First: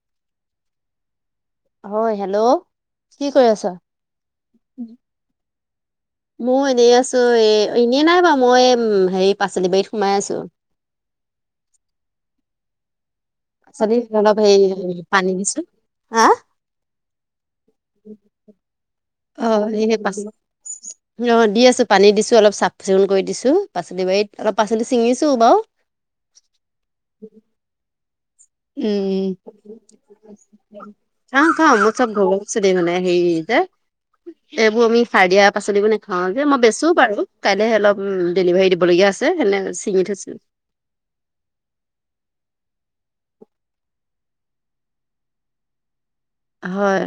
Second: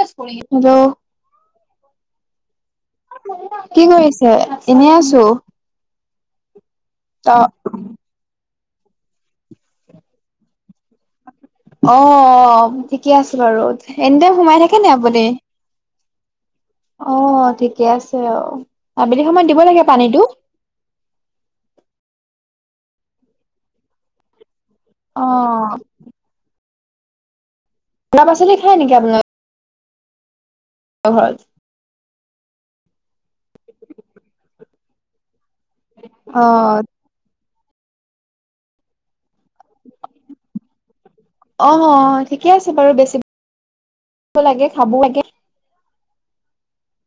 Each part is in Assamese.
হেল্ল' হয় হেল্ল' কি কৰি আছা? কি কৰিছে এনেই আছো মই এনেই আছো অ এ এনেই নাই বাৰু মই উম হেৰি পাচলি বাৰীত সোমাই আছো অ ঠিকে আছে বাৰু পাচলি এনেদৰে অলপ সোমাই হেৰি থাকে ন আপুনি পানী দিছো হা অ ঠিকে আছে অ আবেলি অ সময়ত দিব লাগে সেই পাচ পানীতো। অ দি আছো পানী দিছো অলপ চা। চিকুণ কৰি দিছো পাচলি বাৰীত অলপ পাচলি অ চিঙিছো বাৰু। উ শুধা পাচলি খায় নেকি আপোনালোক খাও খাও মোৰ চব ঘৰ মানে হেৰি যে এইবোৰ আমি হাৰ দিয়া। পাচলিবোৰ নাখাওঁ যে মই বেচো অ বাৰু। কাইলৈহে অলপ ডেলিভাৰী দিবলগীয়া আছে সেনে ছিঙি থৈছো। অ অ ঠিকে আছে বাৰু বেছি লাগে খাব লাগে। হয়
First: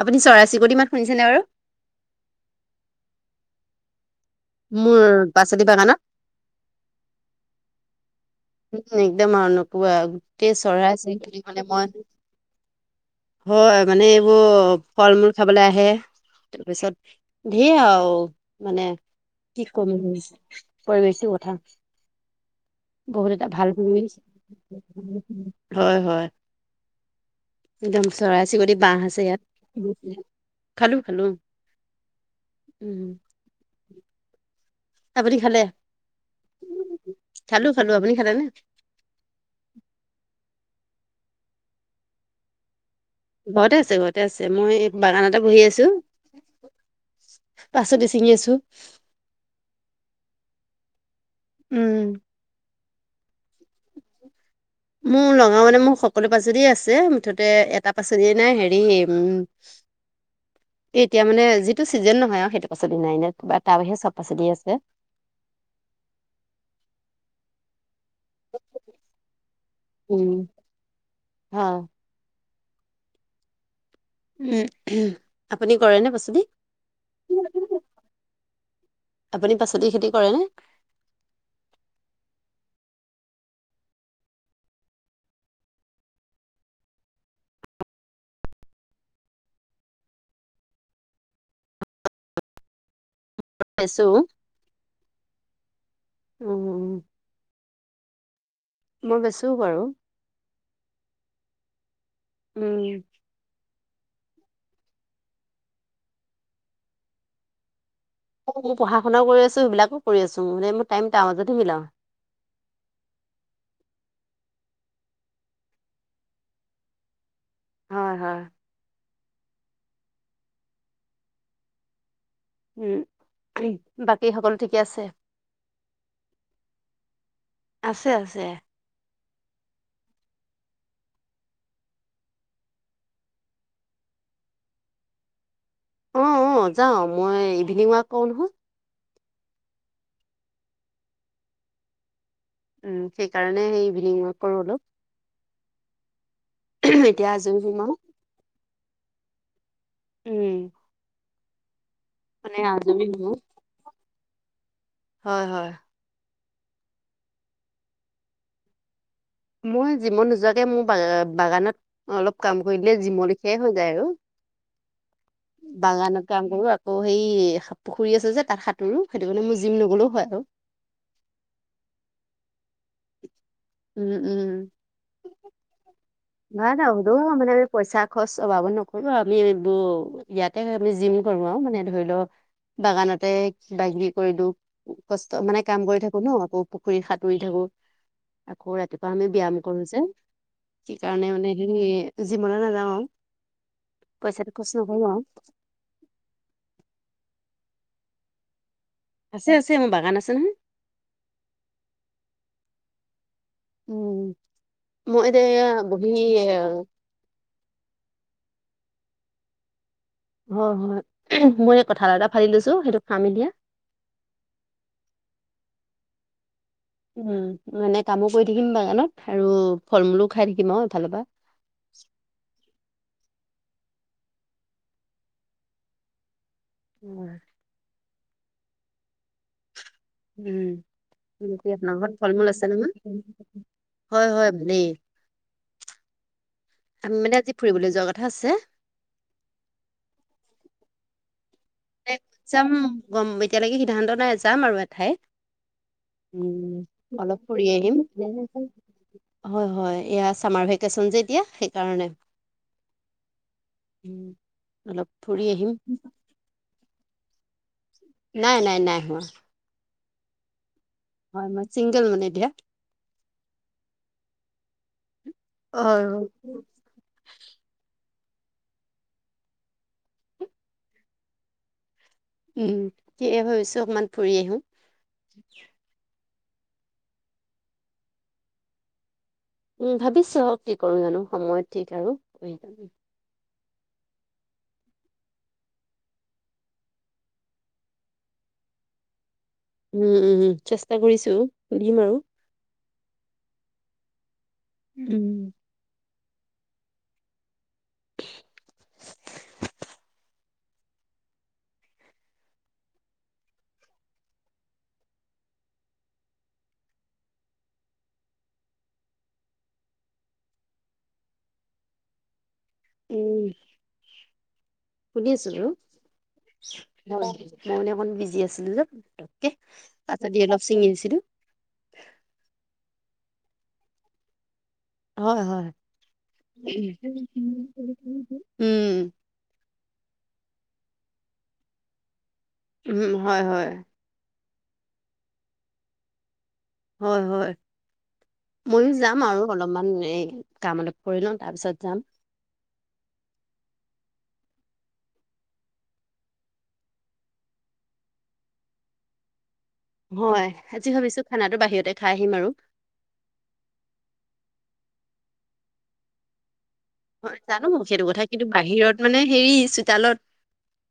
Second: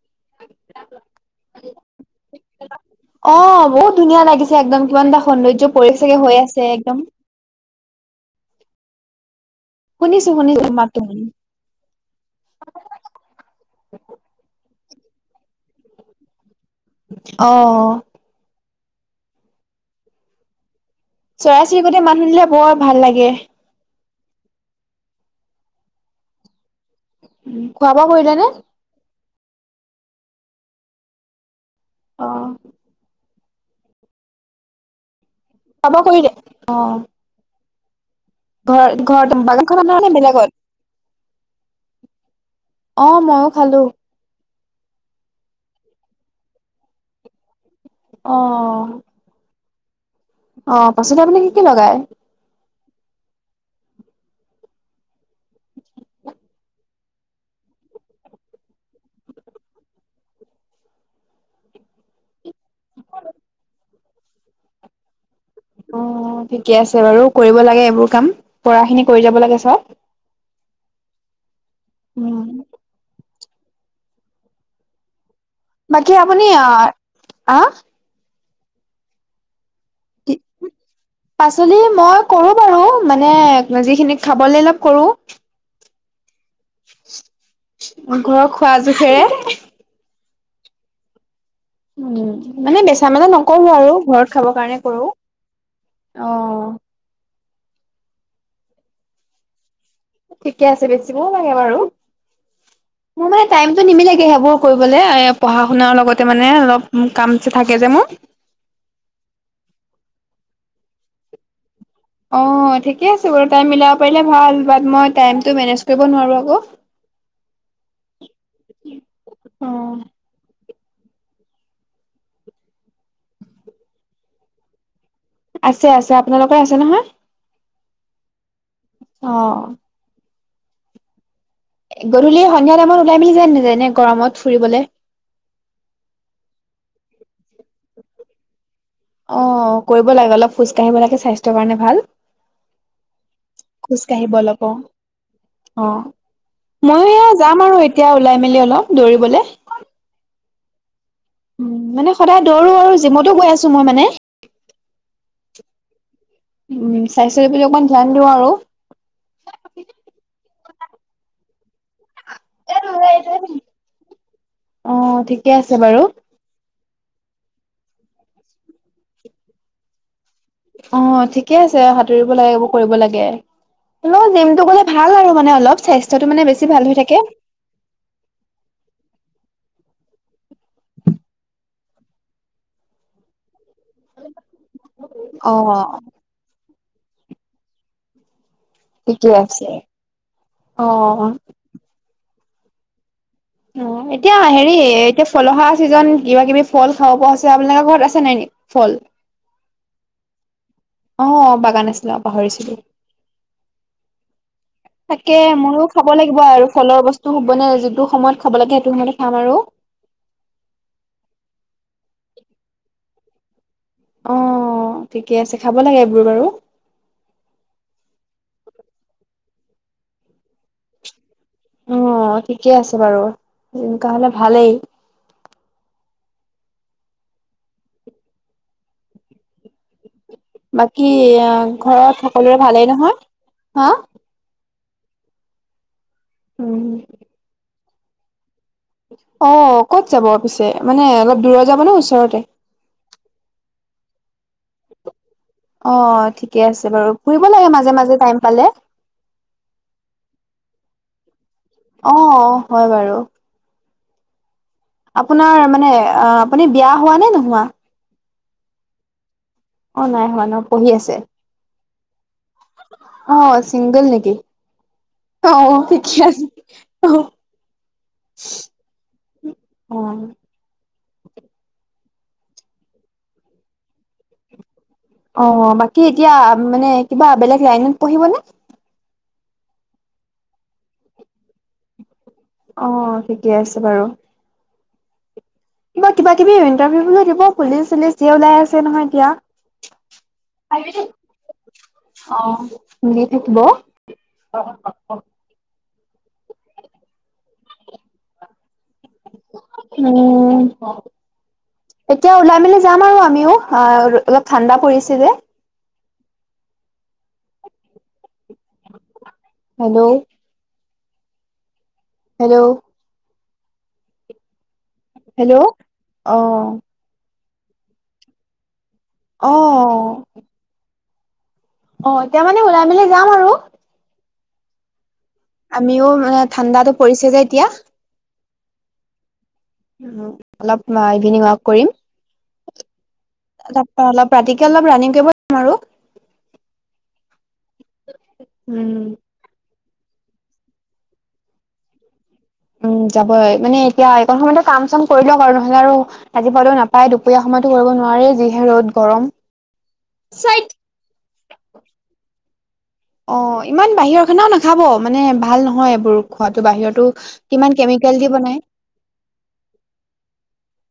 আপুনি চৰাই চিকটি মাত শুনিছেনে বাৰু। অ বহুত ধুনীয়া লাগিছে একদম মোৰ কিমান এটা পাচলি সৌন্দৰ্য পৰি বাগানত চাগে হৈ আছে একদম। উম একদম আৰু নপোৱা শুনিছো গোটেই শুনিছো চৰাই মাতটো চিৰিকটি মানে মই, হয় মানে এইবোৰ ফল মূল খাবলৈ আহে তাৰপিছত অ ধেৰ আৰু, মানে কি কম, পৰিৱেশটোৰ কথা চৰাই চিৰিকটি মাত শুনিলে বৰ ভাল লাগে। বহুত এটা ভাল ভূমিছ হয় হয়। খোৱা একদম বোৱা কৰিলে চৰাই নে? চিৰিকতি বাঁহ আছে ইয়াত খালো খালো। অ উম আপুনি খালে খোৱা বোৱা কৰিলে অ খালো খালো আপুনি? খালে নে ঘৰ ঘৰত বাগানখন নহ নে বেলেগত। অ মইয়ো ঘৰতে খালো। আছে ঘৰতে আছে মই বাগানতে বহি আছো। পাছতে ছিঙি আছো। অ', অ পাচলি আপুনি কি কি লগায়? উম মোৰ লগাও মানে মোৰ সকলো পাচলিয়ে আছে, মুঠতে এটা পাচলিয়ে নাই হেৰি উম। উ এ এতিয়া মানে যিটো চিজন নহয় আৰু সেইটো পাচলি নাই ন কা তাৰ বাহিৰে চব পাচলিয়ে আছে। [unintelligible] অ ঠিকে আছে বাৰু কৰিব লাগে এইবোৰ কাম পৰাখিনি কৰি যাব লাগে চব। অহ। উম। উম আপুনি কৰে বাকী ন আপুনি বচুদি। অ', আহ আপুনি পাছত। পাছলি মই কৰো বাৰু মানে যিখিনি খাবলৈ অলপ কৰো। ঘৰৰ খোৱা জোখেৰে। উম মানে বেছি ঠামেলা নকৰো আৰু বেচো ঘৰত খাব কাৰণে কৰো অ। উম মই বেছো বাৰু। ঠিকে আছে বেছিবও লাগে বাৰু। মোৰ মানে উম টাইমটো নিমিলেগে সেইবোৰ কৰিবলৈ এ পঢ়া শুনাৰ লগতে মানে অলপ কাম যে থাকে যে মোৰ। অ মই পঢ়াশুনাও কৰি আছো সেইবিলাকো কৰি আছো মানে মোৰ টাইম টা মাজতে মিলাও। অ ঠিকে আছে বাৰু টাইম মিলাব পাৰিলে ভাল মই টাইম টো মেনেজ কৰিব নোৱাৰো আকৌ। [unintelligible] হয় হয়। অ উম বাকী সকলো ঠিকে আছে আছে আছে আপোনালোকৰ আছে নহয়। আছে আছে। অ গধূলি সন্ধিয়া টাইমত ওলাই মেলি যাম দুজনীয়ে গৰমত ফুৰিবলে। অ অ যাওঁ মই ইভিনিং ৱাক কৰো নহয়। অ কৰিব লাগে অলপ খোজ কঢ়িব লাগে স্বাস্থ্যৰ কাৰণে ভাল। উম সেইকাৰণে সেই খোজ ইভিনিং কাঢ়িব ৱৰ্ক কৰো অ। অলপ। অ ময়ো এয়া এতিয়া যাম আজৰি আৰু সোমাও। এতিয়া ওলাই মেলি অলপ দৌৰিবলে। উম। উম মানে সদায় দৌৰো আৰু আজৰি হওঁ, জিমতো গৈ আছো মই মানে। হয় হয়। উম স্বাস্থ্যৰ প্ৰতি অকমান ধ্যান দিওঁ আৰু। মই জিমত নোযোৱাকে মোৰ বা বাগানত। অলপ কাম কৰি অ', দলে জিম লিখিয়াই হৈ যায় আৰু ঠিকে আছে বাৰু বাগানত কাম কৰো। অ সেই পুখুৰী আছে যে তাত সাঁতোৰো সেইটো কাৰণে মোৰ জিম নগলেও হয় আৰু। অ ঠিকে আছে সাঁতুৰিব লাগে। কৰিব লাগে উম, এনেও জিমটো গলে ভাল আৰু মানে অলপ স্বাস্থ্য। ন না সুধো মানে পইচা খৰচ অবাবত নকৰিব আমি এইবোৰ। ইয়াতে আমি জিম কৰো আৰু মানে ধৰি লও বাগানতে। বাগ কৰিলো কষ্ট মানে কাম কৰি অ', থাকো ন আকৌ পুখুৰী সাঁতুৰি থাকো। আকৌ ৰাতিপুৱা ঠিকে আমি ব্যায়াম আছে কৰো যে সেইকাৰণে অ', মানে সে জিমলৈ নাযাওঁ আৰু। অ এতিয়া পইচাটো খৰচ হেৰি নকৰো আৰু এতিয়া ফল অহা চিজন কিবা কিবি ফল খাব পৰা। আপোনালোকৰ ঘৰত আছে নাই ন ফল? আছে আছে মোৰ বাগান আছে নহয়। আহ বাগান আছিলে পাহৰিছিলোয়ে। উম। মই তাকে এতিয়া ময়ো খাব বহি লাগিব আৰু ফলৰ বস্তু হুবনে যিটো সময়ত। খাব লাগে সেইটো সময়তে খাম আৰু। হয় হয় মই এই কঠাল এটা ফালি লৈছো সেইটো খাম এতিয়া। অ ঠিকে আছে খাব লাগে এইবোৰ বাৰু উম এনে কামো কৰি থাকিম বাগানত আৰু ফল মূলো খাই থাকিম আৰু এফালৰ পৰা অ ঠিকে আছে বাৰু তেনেকা হ'লে ভালেই উম বাকী উম আপোনাৰ ঘৰত ফল মূল আছে নহয় হা? হয় হয় মানেই উম। আমি মানে আজি ফুৰিবলৈ যোৱাৰ কথা আছে। অ ক'ত যাব পিছে মানে অলপ দূৰত। যাব নে গ ওচৰতে? যাম গম এতিয়ালৈকে সিদ্ধান্ত নাই যাম আৰু এঠাই। অ' ঠিকে আছে বাৰু অলপ ফুৰিব ফুৰি লাগে মাজে আহিম মাজে টাইম পালে। হয় হয় এয়া। ছামাৰ ভেকেশ্যন যে। এতিয়া সেইকাৰণে অ হয় বাৰু। উম, অলপ ফুৰি আপোনাৰ আহিম। মানে আহ আপুনি বিয়া হোৱা নে নোহোৱা? নাই নাই নাই হোৱা। অ নাই হোৱা ন। পঢ়ি আছে হয়, মই ছিংগল মানে এতিয়া। অ চিংগল নেকি? অ হয় থিকে হয়। আছি অ। অ। উম সেয়ে ভাবিছো অকমান ফুৰি আহো। অ বাকী এতিয়া মানে কিবা বেলেগ লাইনত পঢ়িবনে? উম, ভাবিছো আহক কি কৰো জানো সময়ত ঠিক আৰু। কৰি যাম। অ, ঠিকে আছে বাৰু। কিবা কিবা-কিবি ইণ্টাৰভিউ বুলি দিব পুলিচ- চলিছ ধেই ওলাই আছে নহয় এতিয়া। উম, উম উ চেষ্টা কৰিছো দিম আৰু। অ' দি থাকিব। উম। উম। এতিয়া ওলাই মেলি যাম আৰু আমিও আহ অলপ ঠাণ্ডা পৰিছে যে। হেল্ল'। হেল্ল'। উম। শুনি আছো হেল্ল' বাৰু। অ মই মানে অকমান বিজি আছিলো যে। অ তে তাৰছত অলপ ছিঙি আহছিলো। অ, এতিয়া মানে ওলাই মেলি যাম আৰু। হয় হয় আমিও মানে ঠাণ্ডাতো পৰিছে যে এতিয়া উম। অলপ ইভিনিং ৱাক কৰিম। উম, হয়, হয়। ৰাতিতে অলপ ৰানিং কৰিম আৰু। হয়, হয় ময়ো উম যাম আৰু অলপমান এই কাম অলপ কৰি লওঁ তাৰপিছত যাম। অ। যাবই মানে এতিয়া এইকণ সময়তো কাম চাম কৰি লওক আৰু নহলে আৰু আজি পালেও নাপায় দুপৰীয়া সময়তো কৰিব নোৱাৰো। মাৰে যিহে ৰ'দ গৰম। হয়, চাইট আজি ভাবিছো খানাো বাহিৰতে খাই আহিম আৰু। অ ইমান বাহিৰৰ খানাও নাখাব মানে ভাল নহয় এইবোৰ খোৱাত। বাহিৰো হয় জানো কিমান সেইটো কেমিকেল কথা দি কিন্তু বনাই। বাহিৰত মানে হেৰি চোতালত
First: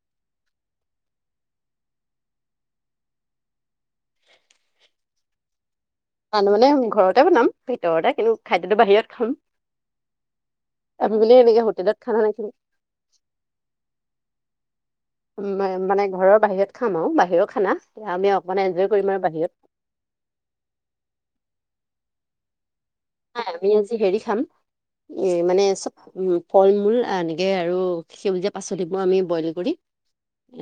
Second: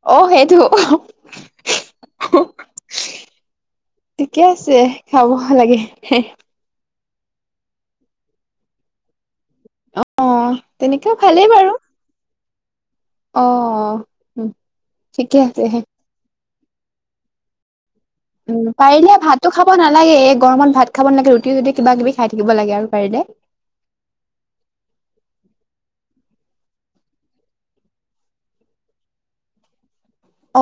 অ, সেইটো। ঠিকে আছে খাব ভাল লাগে। তান মানে আমি ঘৰতে বনাম ভিতৰতে কিন্তু খাদ্যটো বাহিৰত খাম। অ তেনেকেও আমি বুলি ভালেই এনেকে বাৰু হোটেলত খানা নাখিলো। অ, উম। উম, মানে ঘৰৰ বাহিৰত খাম আৰু বাহিৰৰ খানা আমি অকমান উম, এনজয় কৰিম পাৰিলে আৰু বাহিৰত ভাতো খাব নালাগে এই গৰমত ভাত খাব নালাগে ৰুটি ঝুটি কিবা কিবি খাই থাকিব লাগে আৰু। পাৰিলে হয়, আমি আজি হেৰী খাম এ মানে চব উম ফল - মূল এনেকে আৰু সেউজীয়া পাচলি বোৰ আমি বইল কৰি,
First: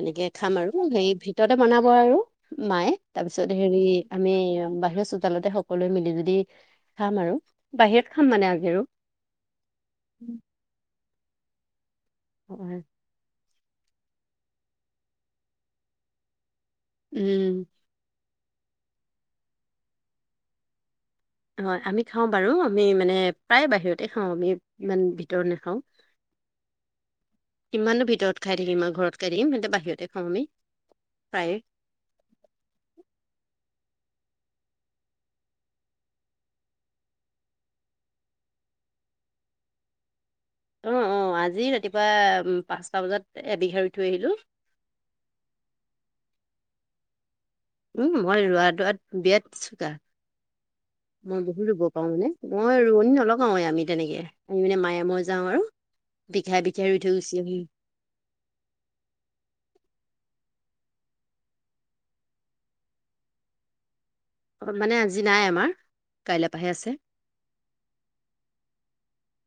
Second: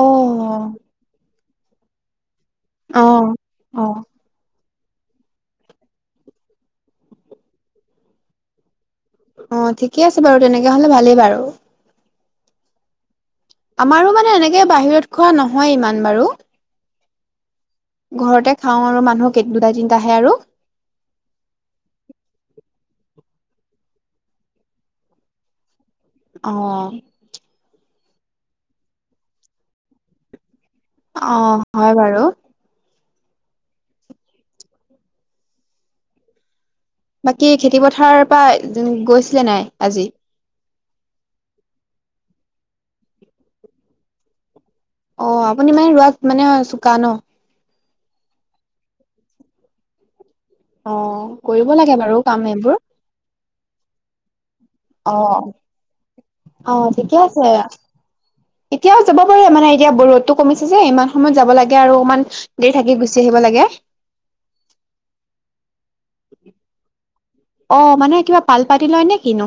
অ খাম আৰু সেই ভিতৰতে বনাব আৰু। মায়ে অ তাপিছত হেৰী অ আমি বাহি চোতালতে সকলোৱে মিলি জুলি খাম আৰু বাহিৰত খাম মানে আগেও। অ, ঠিকে আছে বাৰু তেনেকে হলে ভালেই বাৰু। অ। আমাৰো মানে এনেকে বাহিৰত খোৱা নহয় ইমান বাৰু। উম। ঘৰতে খাওঁ আৰু মানুহৰ কেই দুটা দিন আহে আৰু। হয়, আমি খাওঁ বাৰু আমি মানে প্ৰায় বাহিৰতে খাওঁ আমি ইমান ভিতৰত নাখাওঁ। অ। ইমানো ভিতৰত খাই থাকিম ঘৰত খাই থাকিম সহতে বাহিৰতে খওঁ আমি। অ, প্ৰায়ে হয় বাৰু। বাকী খেতি পথাৰৰ পৰা গৈছিলে নাই আজি? অ, অ আজি ৰাতিপুৱা উ পাঁচটা বজাত এবিঘা ৰুই থৈ আহিলো। অ, আপুনি মানে ৰোৱাত মানে চোকা ন? উম মই ৰোৱা দোৱাত বিয়াত চোকা। অ', মই বহুত কৰিব ৰুব লাগে পাওঁ বাৰু মানে কাম এইবোৰ মই ৰোৱনী নলগাওৱে আমি তেনেকে। আমি মানে মায়ে মই অ', যাওঁ আৰু বিঘাই অ', বিঘাই ৰুই ঠিকে থৈ গুচি আছে। আহি। এতিয়াও যাব পাৰে মানে এতিয়া বৰুত- ৰদটো কমিছে যে ইমান সময়ত যাব লাগে আৰু অকমান দেৰি থাকি গুচি আহিব লাগে। অঁ মানে আজি নাই আমাৰ, কাইলৈ পৰাহে আছে। অঁ মানে কিবা পাল পাতি লয় নে কিনো?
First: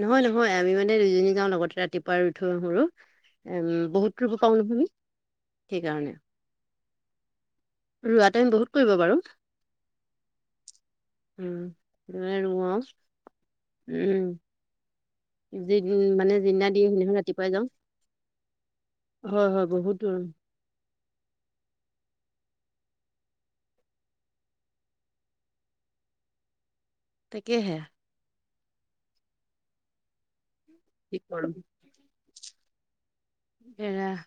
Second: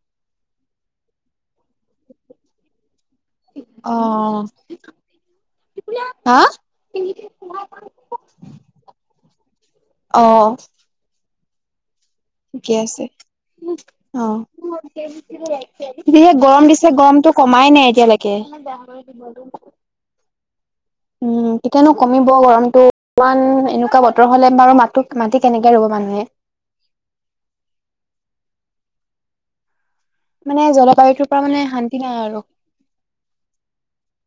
নহয় নহয় আমি মানে দুইজনী যাওঁ লগতে ৰাতিপুৱা ৰুই থৈ আহো আৰু। এম বহুত ৰুব পাওঁ নহয় আমি। সেইকাৰণে হা ৰুৱাটো আমি বহুত কৰিব পাৰোঁ। অঁ। ৰুৱাই ৰু আৱ, উম। অ', যি মানে যিহে যিদিনা গৰম দিয়ে দিছে সেইদিনাখন গৰমটো ৰাতিপুৱাই যাওঁ কমাই নাই এতিয়ালেকে। হয় হয় বহুত গৰম। উম কেতিয়ানো কমিব গৰমটো। ইমান এনেকুৱা বতৰ হ'লে বাৰু মাটটো মাটি কেনেকে ৰুব মানুহে। তাকেহে। মানে কি জলবায়ুটোৰ পৰা মানে শান্তি নাই আৰু। এৰাহ।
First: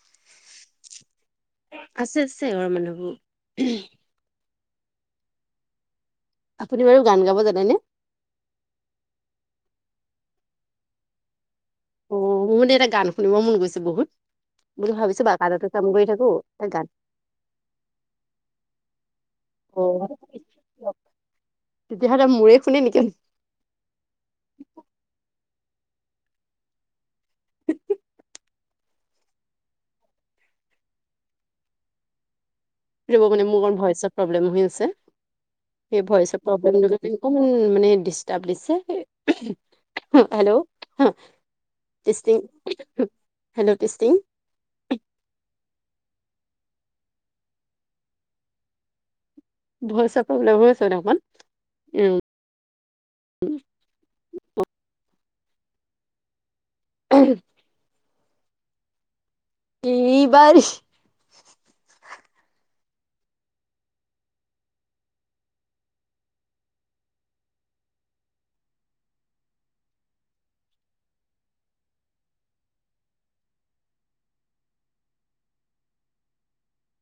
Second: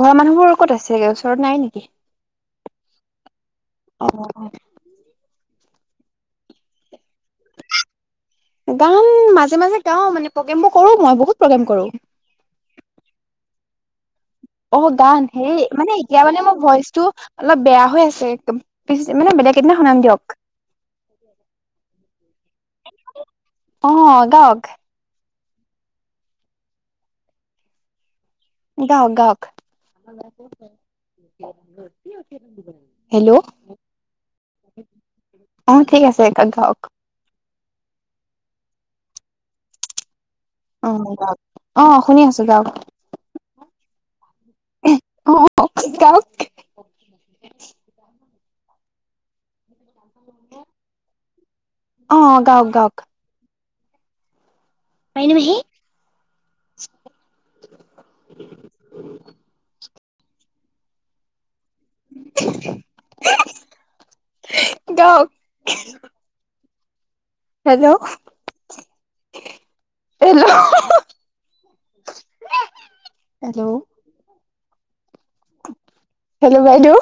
ঘৰৰ মানুহবোৰ ক'ত আছেগে? ওচ ওচৰত নাই নিকি? আছে আছে ঘৰৰ মানুহবোৰ অঁহ। আপুনি বাৰু গান গাব জানেনে? গান মাজে মাজে গাও মানে প্ৰগ্ৰেম বোৰ কৰোঁ মই বহুত প্ৰগ্ৰেম কৰো অঁ মোৰ মানে এটা গান শুনিব মন গৈছে বহুত। অঁ বুলি গান ভাবিছো বা সেই কাণতে কাম মানে কৰি এতিয়া থাকো মানে মোৰ এটা গান ভইচটো অলপ বেয়া হৈ আছে একদম মানে - বেলেগ এদিনা শুনাম দিয়ক। অ তেতিয়াহ'লে মোৰে শুনে নেকি অহ গাৱক। গাৱক গাৱক। ধৰিব মানে মোৰ অকণ ভইচত প্ৰব্লেম হৈ আছে। অ, ঠিক সেই আছে ভইচৰ গাওক। প্ৰব্লেমটো অকমান মানে ডিষ্টাৰ্ব দিছে। উমহ। হো হেল্ল অ, হো গাওক। অ, শুনি আছো টিষ্টিং, গাওক হো হেল্ল টিষ্টিং। অঁ কওঁক। ভয় চাপ অ, গাওক গাওক [unintelligible] মাইনু মাহি। উ। কিবাৰ- দক। Hello hello. হেল্ল'। হেল্ল' বাইদেউ,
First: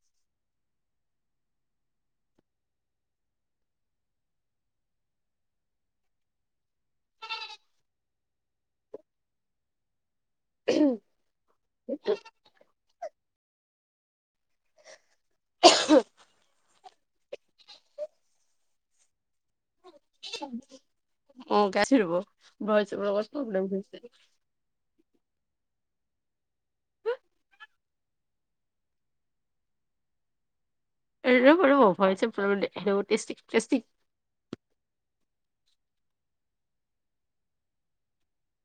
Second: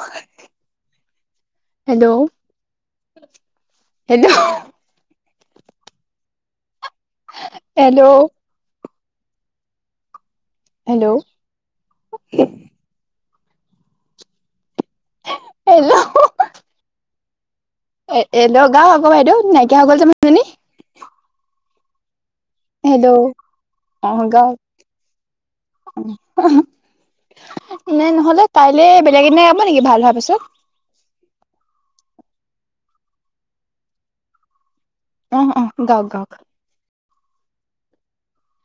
হেল্ল'। সেইটো। হেল্ল'। হেল্ল'। হেল্ল'। এ এ লগাওঁ আক বাইদেউ নাইকিয়া হৈ গ'ল যে মানুহজনী। হেল্ল' [unintelligible] উমহ। নাই নহ'লে কাইলে বেলেগ এদিনা যাব নেকি? ভাল হোৱাৰ পিছত। ৰব ৰব ভইচ প্ৰথমতে টেষ্টিং টেষ্টিং। অহ অহ গাৱক গাৱক।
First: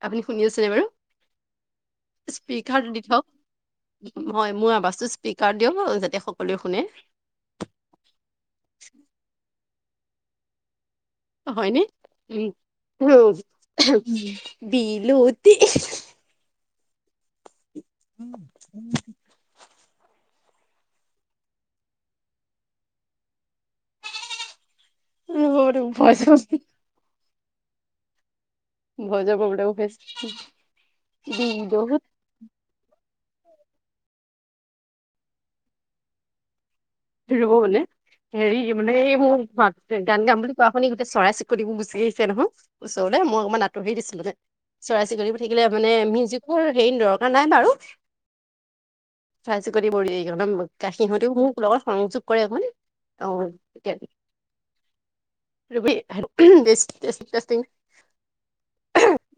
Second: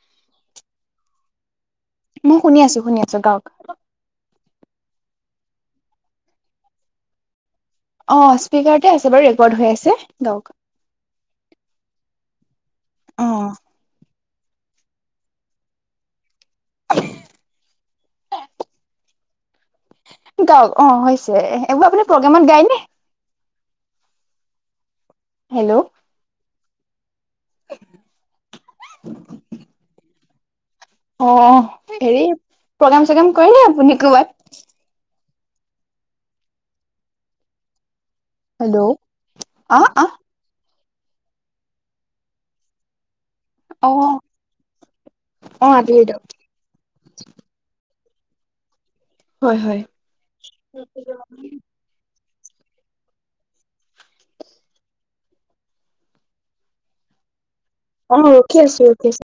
আপুনি শুনি আছেনে বাৰু? মই শুনি আছো স্পীকাৰটো শুনি দি আছো থৱক, গাওক ময় মোৰ আৱাজটো স্পীকাৰত দিয়ক যাতে সকলোৱে শুনে। অ স্পীকাৰতে আছে বাৰু ৰেকৰ্ড হৈ আছে গাৱক। অ হয়নে উম, উমহো অ উমহ। উম, বি লোতি, এহিহি উমহ। উম। গাওক অ হৈছে, এইবোৰ আপুনি প্ৰগ্ৰেমত গায়নে? হেল্ল' [unintelligible] ভজা জাব বোলে অকে অ, হেৰি প্ৰগ্ৰাম চগ্ৰাম কৰেলে আপুনি কবাত? ৰব মানে হেৰি হেল্ল' মানে এই মোৰ অ মাত অ গান গাম বুলি কোৱা- নি গোট চৰাই চিকটি বোৰ গুচি আহিছে নহয়, ওচৰলে মই অকমান অ আতৰি দিছিলো মানে। চৰাই চিকতী বোৰ অ থাকিলে মানে আবেলি দিয়ক মিউজিকৰ হেৰি দৰকাৰ নাই বাৰু। হয় চাই হয় চিৰিকতি [unintelligible] কাষিহঁতেও মোৰ সংযোগ কৰে মে অয ৰবি [unintelligible] অ ৰখি আছো ৰখি আছো